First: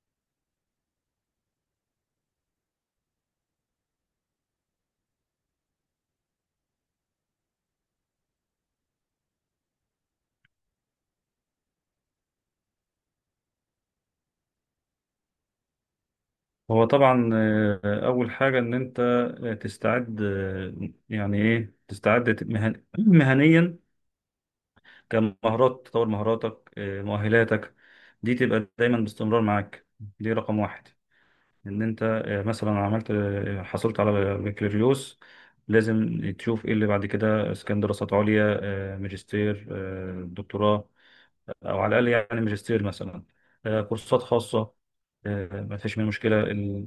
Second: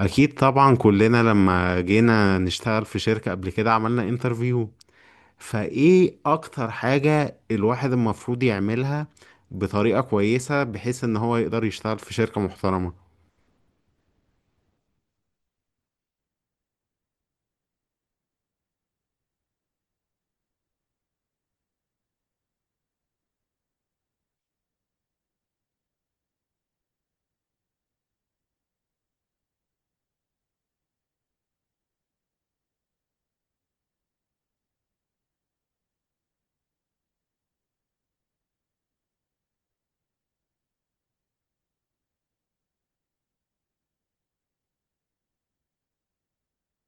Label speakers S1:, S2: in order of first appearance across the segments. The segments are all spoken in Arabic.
S1: اكيد طبعا كلنا لما جينا نشتغل في شركة قبل كده عملنا انترفيو، فايه اكتر حاجة الواحد المفروض يعملها بطريقة كويسة بحيث ان هو يقدر يشتغل في شركة محترمة؟
S2: هو طبعا أول حاجة إن أنت تستعد يعني إيه تستعد مهنيا، كمهارات تطور مهاراتك، مؤهلاتك دي تبقى دايما باستمرار معاك. دي رقم واحد. إن أنت مثلا عملت حصلت على بكالوريوس. لازم تشوف إيه اللي بعد كده، إذا كان دراسات عليا، ماجستير، دكتوراه، او على الاقل يعني ماجستير مثلا، كورسات خاصه. ما فيش منها مشكله. ال-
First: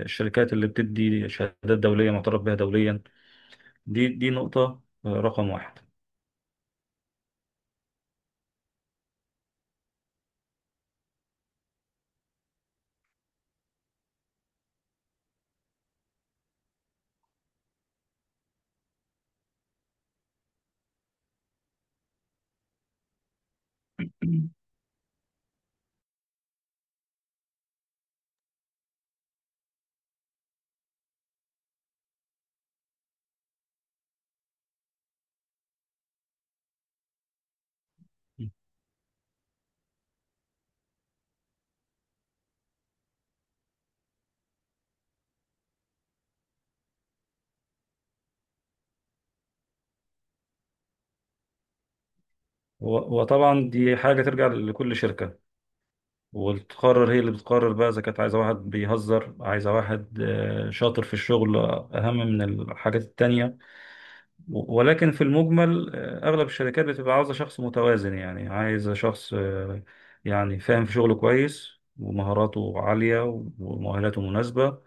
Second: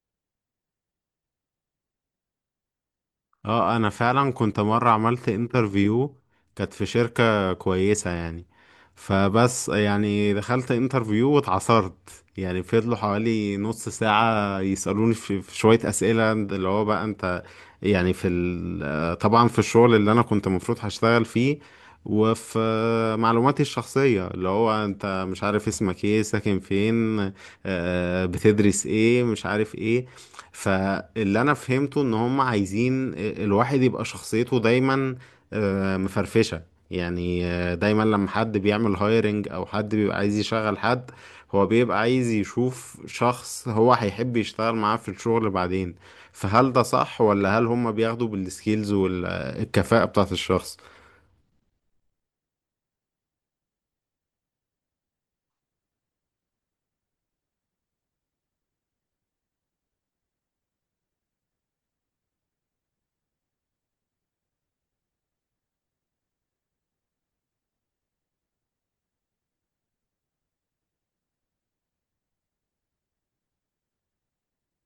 S2: آه، الشركات اللي بتدي شهادات دوليه معترف بها دوليا.
S1: اه انا
S2: دي
S1: فعلا
S2: نقطه
S1: كنت مرة
S2: آه،
S1: عملت
S2: رقم واحد.
S1: انترفيو، كانت في شركة كويسة يعني. فبس يعني دخلت انترفيو واتعصرت، يعني فضلوا حوالي نص ساعة يسألوني في شوية أسئلة اللي هو بقى انت، يعني طبعا في الشغل اللي انا كنت المفروض هشتغل فيه، وفي معلوماتي الشخصية اللي هو انت مش عارف اسمك ايه، ساكن فين، بتدرس ايه، مش عارف ايه. فاللي انا فهمته ان هم عايزين الواحد يبقى شخصيته دايما مفرفشة. يعني دايما لما حد بيعمل هايرنج او حد بيبقى عايز يشغل حد، هو بيبقى عايز يشوف شخص هو هيحب يشتغل معاه في الشغل بعدين. فهل ده صح ولا هل هم بياخدوا بالسكيلز والكفاءة بتاعت الشخص؟
S2: وطبعا دي حاجه ترجع لكل شركه، وتقرر هي اللي بتقرر بقى اذا كانت عايزه واحد بيهزر، عايزه واحد شاطر في الشغل، اهم من الحاجات التانيه. ولكن في المجمل، أغلب الشركات بتبقى عاوزة شخص متوازن، يعني عايزة شخص يعني فاهم في شغله كويس، ومهاراته عالية، ومؤهلاته مناسبة،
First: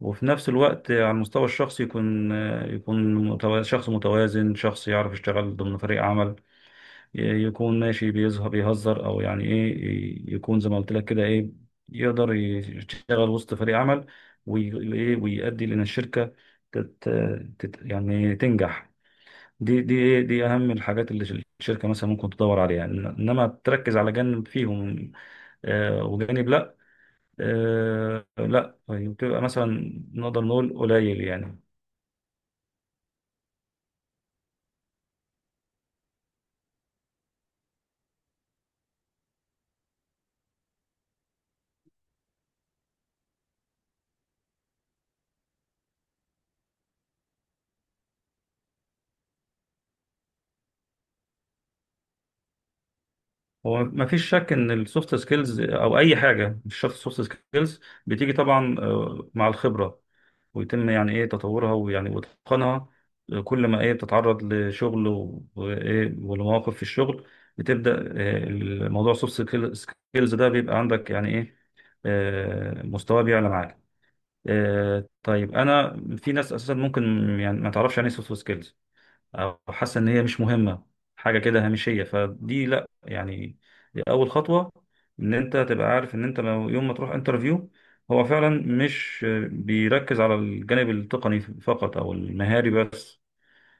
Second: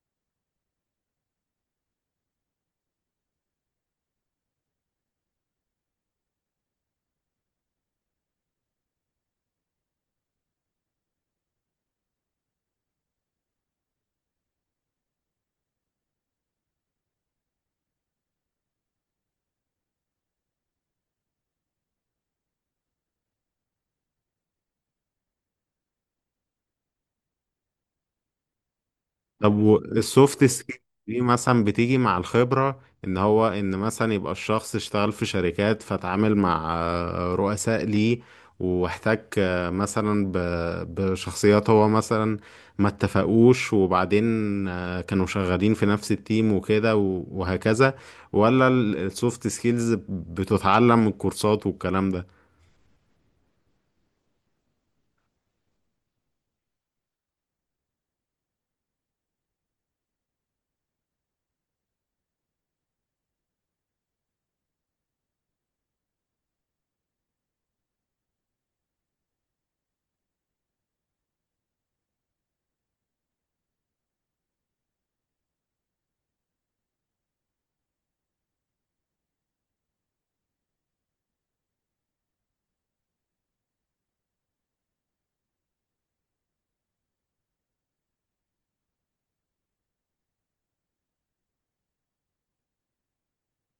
S2: وفي نفس الوقت، على المستوى الشخصي يكون يكون شخص متوازن، شخص يعرف يشتغل ضمن فريق عمل. يكون ماشي بيظهر بيهزر، أو يعني إيه يكون زي ما قلت لك كده إيه. يقدر يشتغل وسط فريق عمل، وي- وإيه، ويؤدي لأن الشركة تت تت يعني تنجح. دي إيه؟ دي اهم الحاجات اللي الشركه مثلا ممكن تدور عليها، انما تركز على جانب فيهم، وجانب لا. لا، طيب بتبقى مثلا
S1: طب
S2: نقدر
S1: السوفت
S2: نقول
S1: سكيل دي
S2: قليل يعني.
S1: مثلا بتيجي مع الخبرة، ان هو ان مثلا يبقى الشخص اشتغل في شركات فتعامل مع رؤساء ليه، واحتك مثلا بشخصيات هو مثلا ما اتفقوش، وبعدين كانوا شغالين في نفس التيم وكده وهكذا. ولا السوفت سكيلز بتتعلم من الكورسات والكلام ده؟
S2: هو ما فيش شك ان السوفت سكيلز او اي حاجه، مش شرط السوفت سكيلز بتيجي طبعا، مع الخبره، ويتم يعني ايه تطورها، ويعني واتقانها. كل ما ايه بتتعرض لشغل و- وايه ولمواقف في الشغل، بتبدا، الموضوع سوفت سكيلز ده بيبقى عندك يعني ايه، مستواه بيعلى معاك. طيب، انا في ناس اساسا ممكن يعني ما تعرفش يعني ايه سوفت سكيلز، او حاسه ان هي مش مهمه، حاجه كده هامشيه. فدي لا يعني، دي اول خطوه، ان انت تبقى عارف ان انت لو يوم ما تروح انترفيو، هو فعلا مش بيركز على الجانب التقني فقط او المهاري بس.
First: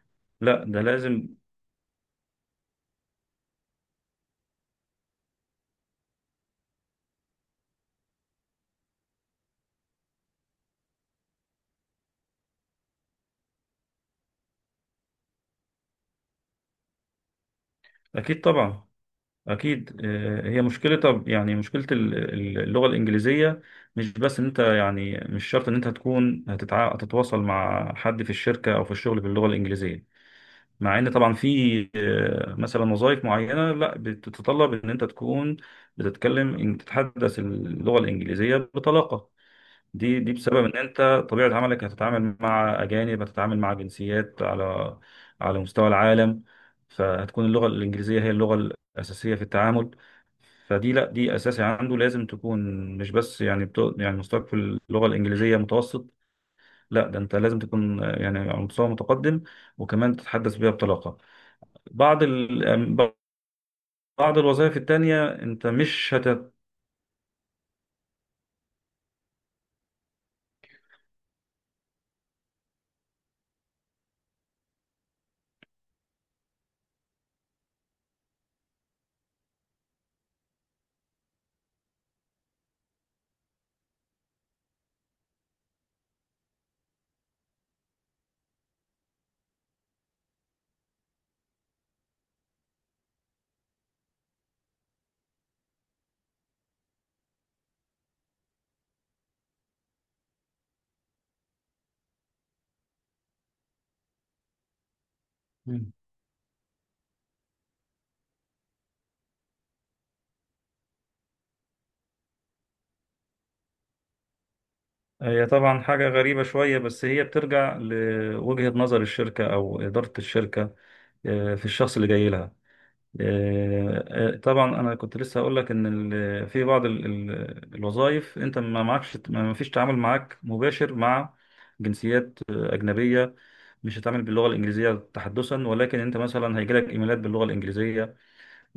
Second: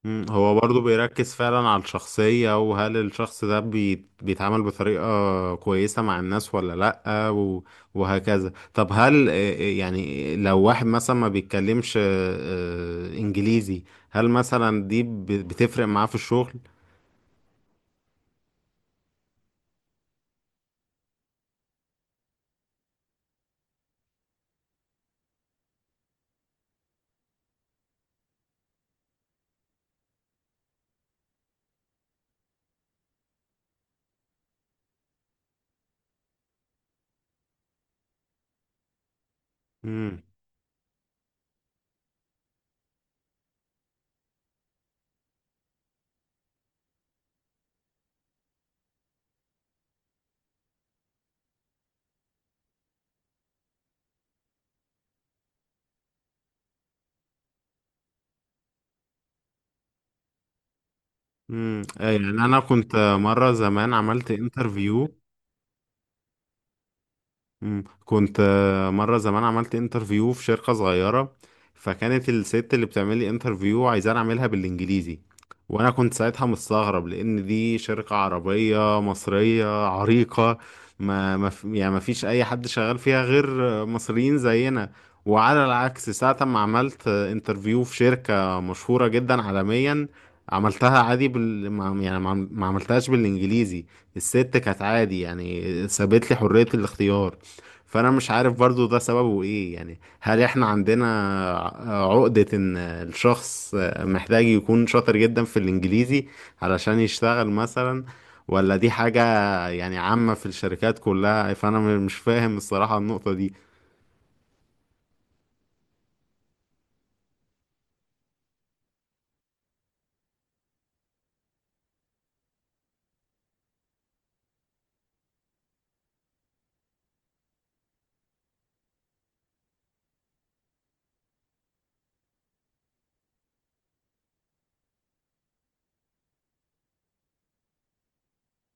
S1: مم، هو
S2: لا،
S1: برضه
S2: ده
S1: بيركز
S2: لازم.
S1: فعلا على الشخصية، وهل الشخص ده بيتعامل بطريقة كويسة مع الناس ولا؟ لأ وهكذا. طب هل يعني لو واحد مثلا ما بيتكلمش إنجليزي، هل مثلا دي بتفرق معاه في الشغل؟
S2: اكيد طبعا، اكيد، هي مشكله. طب يعني مشكله اللغه الانجليزيه، مش بس ان انت يعني مش شرط ان انت هتكون هتتواصل مع حد في الشركه او في الشغل باللغه الانجليزيه، مع ان طبعا في مثلا وظائف معينه لا بتتطلب ان انت تكون بتتكلم، ان تتحدث اللغه الانجليزيه بطلاقه. دي
S1: مم.
S2: دي بسبب ان انت طبيعه عملك هتتعامل مع اجانب، هتتعامل مع جنسيات على مستوى العالم. فهتكون اللغه الانجليزيه هي اللغه الاساسيه في التعامل. فدي لا، دي اساسي عنده، لازم تكون. مش بس يعني بتو يعني مستواك في اللغه الانجليزيه متوسط، لا، ده انت لازم تكون يعني على مستوى متقدم، وكمان تتحدث بيها بطلاقه.
S1: مم. يعني أنا كنت
S2: يعني
S1: مرة زمان عملت
S2: بعض الوظائف
S1: انترفيو.
S2: التانية انت مش هت.
S1: مم. كنت مرة زمان عملت انترفيو في شركة صغيرة، فكانت الست اللي بتعمل لي انترفيو عايزاني اعملها بالانجليزي. وانا كنت ساعتها مستغرب لان دي شركة عربية مصرية عريقة، ما ما ف- يعني ما فيش اي حد شغال فيها غير مصريين زينا. وعلى العكس ساعة ما عملت انترفيو في شركة مشهورة جدا عالميا، عملتها عادي بال... ما- يعني ما عملتهاش بالانجليزي. الست كانت عادي يعني، سابت لي حرية الاختيار. فانا مش عارف برضو ده سببه ايه، يعني هل احنا عندنا عقدة ان الشخص محتاج يكون شاطر جدا في
S2: مم.
S1: الانجليزي علشان يشتغل مثلا، ولا دي حاجة يعني عامة في الشركات كلها؟ فانا مش فاهم الصراحة النقطة دي.
S2: هي طبعا حاجة غريبة شوية، بس هي بترجع لوجهة نظر الشركة أو إدارة الشركة في الشخص اللي جاي لها. طبعا أنا كنت لسه هقول لك إن في بعض الوظائف أنت ما معكش، ما فيش تعامل معاك مباشر مع جنسيات أجنبية. مش هتعامل باللغة الإنجليزية تحدثا، ولكن أنت مثلا هيجيلك إيميلات باللغة الإنجليزية.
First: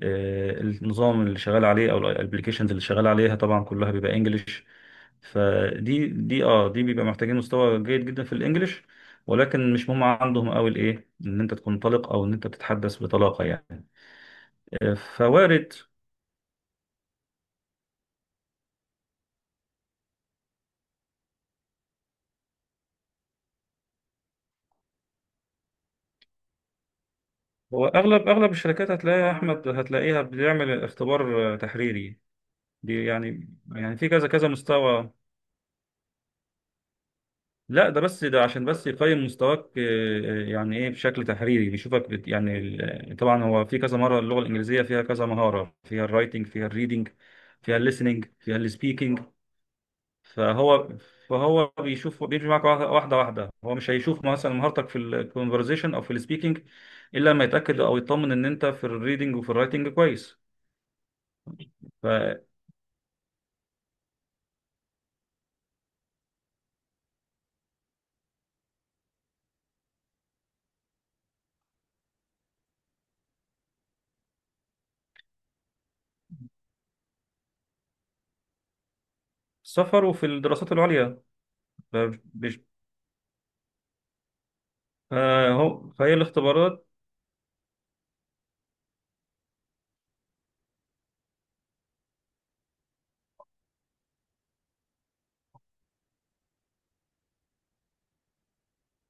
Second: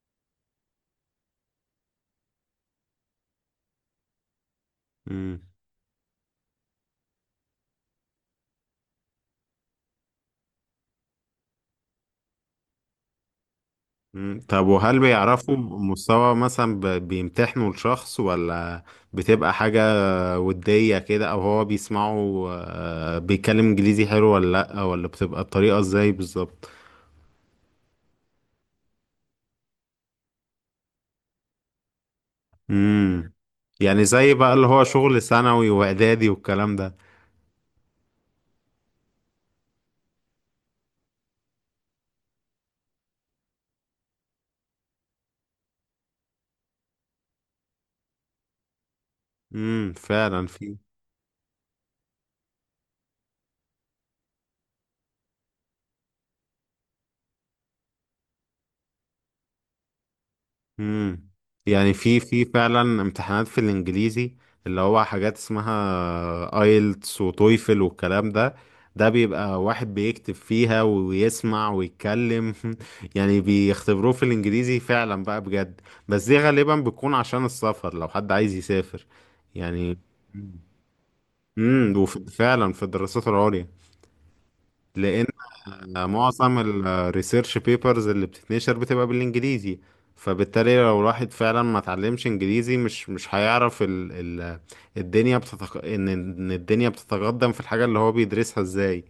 S2: النظام اللي شغال عليه او الابلكيشنز اللي شغال عليها طبعا كلها بيبقى انجلش.
S1: مم.
S2: فدي دي اه دي بيبقى محتاجين مستوى جيد جدا في الانجليش، ولكن مش مهم عندهم قوي الايه، ان انت تكون طلق او ان انت تتحدث بطلاقه يعني.
S1: مم. طب وهل بيعرفوا
S2: فوارد.
S1: مستوى مثلا، بيمتحنوا الشخص، ولا بتبقى حاجة ودية كده، او هو بيسمعوا بيتكلم انجليزي حلو ولا لا، ولا بتبقى الطريقة ازاي بالظبط؟
S2: هو اغلب الشركات هتلاقيها يا احمد، هتلاقيها بتعمل اختبار تحريري. دي
S1: امم.
S2: يعني،
S1: يعني
S2: في كذا
S1: زي
S2: كذا
S1: بقى اللي هو
S2: مستوى.
S1: شغل ثانوي واعدادي والكلام ده؟
S2: لا، ده بس، ده عشان بس يقيم مستواك، يعني ايه، بشكل تحريري بيشوفك بت يعني طبعا هو في كذا مره اللغه الانجليزيه فيها كذا مهاره، فيها الرايتنج، فيها الريدنج، فيها الليسننج، فيها السبيكنج.
S1: امم، فعلا في.
S2: فهو فهو بيشوف، بيمشي معاك واحده واحده واحدة. هو مش هيشوف مثلا مهارتك في الكونفرزيشن او في السبيكنج الا لما يتاكد او يطمن ان انت في الريدنج وفي الرايتنج كويس.
S1: امم، يعني في فعلا امتحانات في الانجليزي، اللي هو حاجات اسمها ايلتس وتويفل والكلام ده. ده بيبقى واحد بيكتب فيها ويسمع ويتكلم يعني بيختبروه في الانجليزي فعلا بقى بجد. بس دي غالبا بتكون عشان السفر لو حد عايز يسافر يعني.
S2: فالسفر وفي الدراسات العليا.
S1: امم،
S2: فبش-
S1: وفعلا في الدراسات العليا، لان
S2: فهي
S1: معظم
S2: الاختبارات.
S1: الريسيرش بيبرز اللي بتتنشر بتبقى بالانجليزي. فبالتالي لو الواحد فعلا ما اتعلمش انجليزي مش هيعرف ال ال ان الدنيا بتتقدم في الحاجة اللي هو بيدرسها ازاي.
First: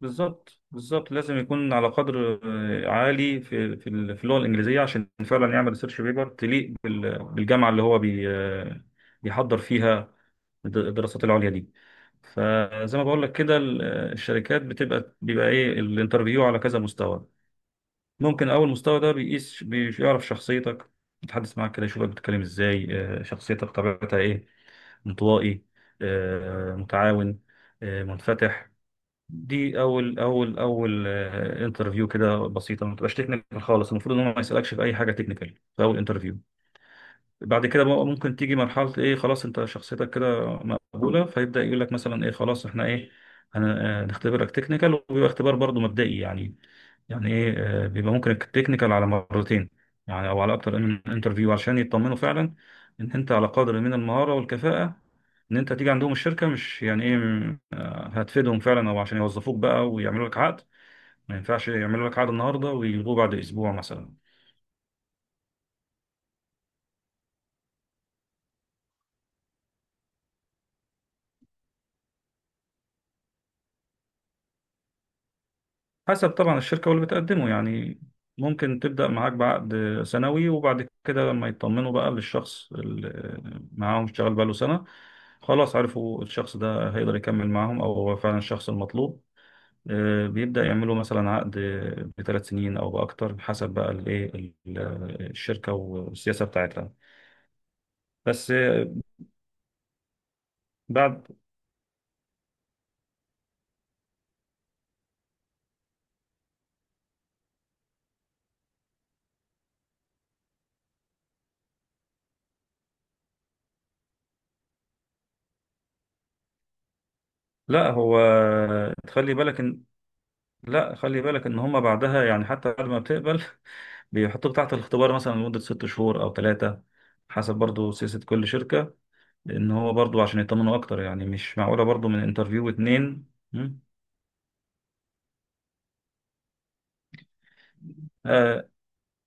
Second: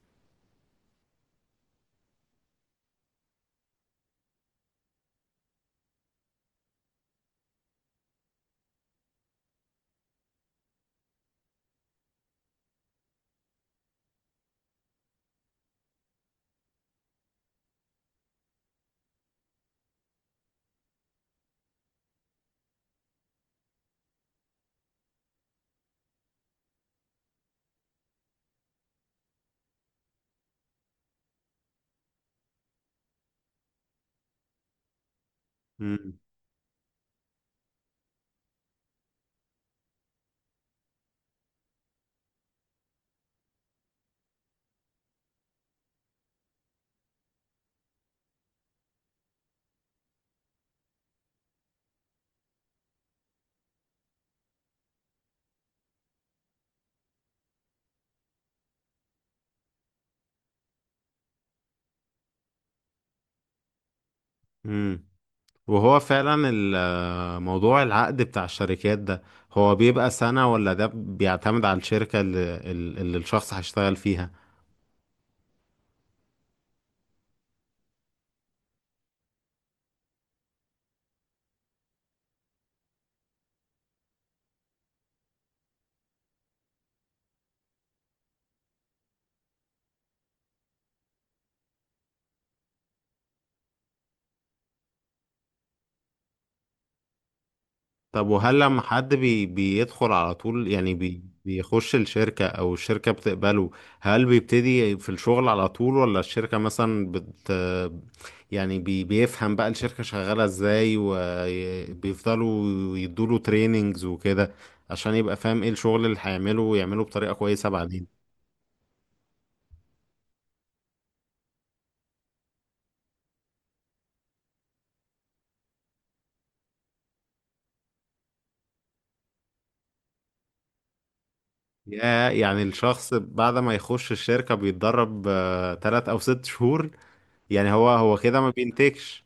S2: بالظبط بالظبط، لازم يكون على قدر عالي في اللغه الانجليزيه، عشان فعلا يعمل ريسيرش بيبر تليق بالجامعه اللي هو بي آه، بيحضر فيها الدراسات العليا دي. فزي ما بقول لك كده الشركات بيبقى ايه، الانترفيو على كذا مستوى. ممكن اول مستوى ده بيقيس، بيعرف شخصيتك، يتحدث معاك كده، يشوفك بتتكلم ازاي شخصيتك طبيعتها ايه، انطوائي متعاون منفتح. دي اول اول اول انترفيو، كده بسيطه، ما تبقاش تكنيكال خالص. المفروض ان هو ما يسالكش في اي حاجه تكنيكال في اول
S1: مم.
S2: انترفيو. بعد كده بقى ممكن تيجي مرحله ايه، خلاص انت شخصيتك كده مقبوله، فيبدا يقول لك مثلا ايه، خلاص احنا ايه هنختبرك تكنيكال، وبيبقى اختبار برضه مبدئي يعني، يعني ايه، بيبقى ممكن التكنيكال على مرتين، يعني او على اكتر من انترفيو، عشان يطمنوا فعلا ان انت على قدر من المهارة والكفاءة، ان انت تيجي عندهم الشركة مش يعني ايه هتفيدهم فعلا، او عشان يوظفوك بقى ويعملوا لك عقد. ما ينفعش يعملوا لك عقد النهاردة ويلغوه بعد اسبوع مثلا.
S1: مم. وهو فعلا موضوع العقد بتاع الشركات ده، هو بيبقى سنة، ولا ده بيعتمد على الشركة اللي الشخص هيشتغل فيها؟
S2: حسب طبعا الشركة واللي بتقدمه يعني. ممكن تبدأ معاك بعقد سنوي، وبعد كده لما يطمنوا بقى للشخص اللي معاهم اشتغل بقاله سنة، خلاص عرفوا الشخص ده هيقدر يكمل معاهم أو هو فعلا الشخص المطلوب، بيبدأ يعملوا مثلا عقد بـ3 سنين أو بأكتر، حسب بقى الإيه الشركة والسياسة بتاعتها.
S1: طب
S2: بس
S1: وهل لما
S2: آه،
S1: حد بيدخل على طول، يعني بي
S2: بعد.
S1: بيخش الشركة أو الشركة بتقبله، هل بيبتدي في الشغل على طول، ولا الشركة مثلا يعني بيفهم بقى الشركة شغالة ازاي، وبيفضلوا يدوله تريننجز وكده عشان يبقى فاهم ايه الشغل اللي هيعمله ويعمله بطريقة كويسة
S2: لا هو،
S1: بعدين؟
S2: تخلي بالك إن، لا خلي بالك إن هما بعدها يعني حتى بعد ما بتقبل، بيحطوك تحت الاختبار مثلا لمدة 6 شهور أو 3، حسب برضو سياسة كل شركة، لأن هو برضو عشان يطمنوا أكتر، يعني مش معقولة برضو من
S1: يا يعني
S2: انترفيو
S1: الشخص
S2: اتنين.
S1: بعد ما
S2: مم.
S1: يخش الشركة بيتدرب 3 أو 6 شهور، يعني هو كده ما
S2: آه
S1: بينتجش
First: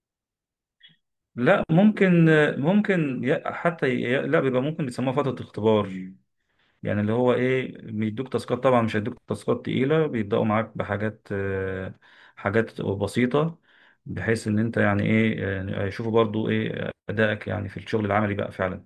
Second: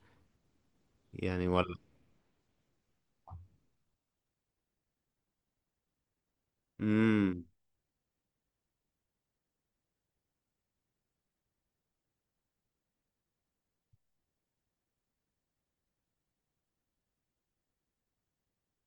S1: يعني
S2: لا،
S1: ولا؟
S2: ممكن ممكن لا، بيبقى ممكن، بيسموها فترة اختبار. يعني اللي هو
S1: مم.
S2: إيه، بيدوك تاسكات، طبعا مش هيدوك تاسكات تقيلة، بيبدأوا معاك بحاجات، حاجات بسيطة، بحيث إن أنت يعني إيه يشوفوا برضو إيه أدائك، يعني في الشغل العملي بقى فعلا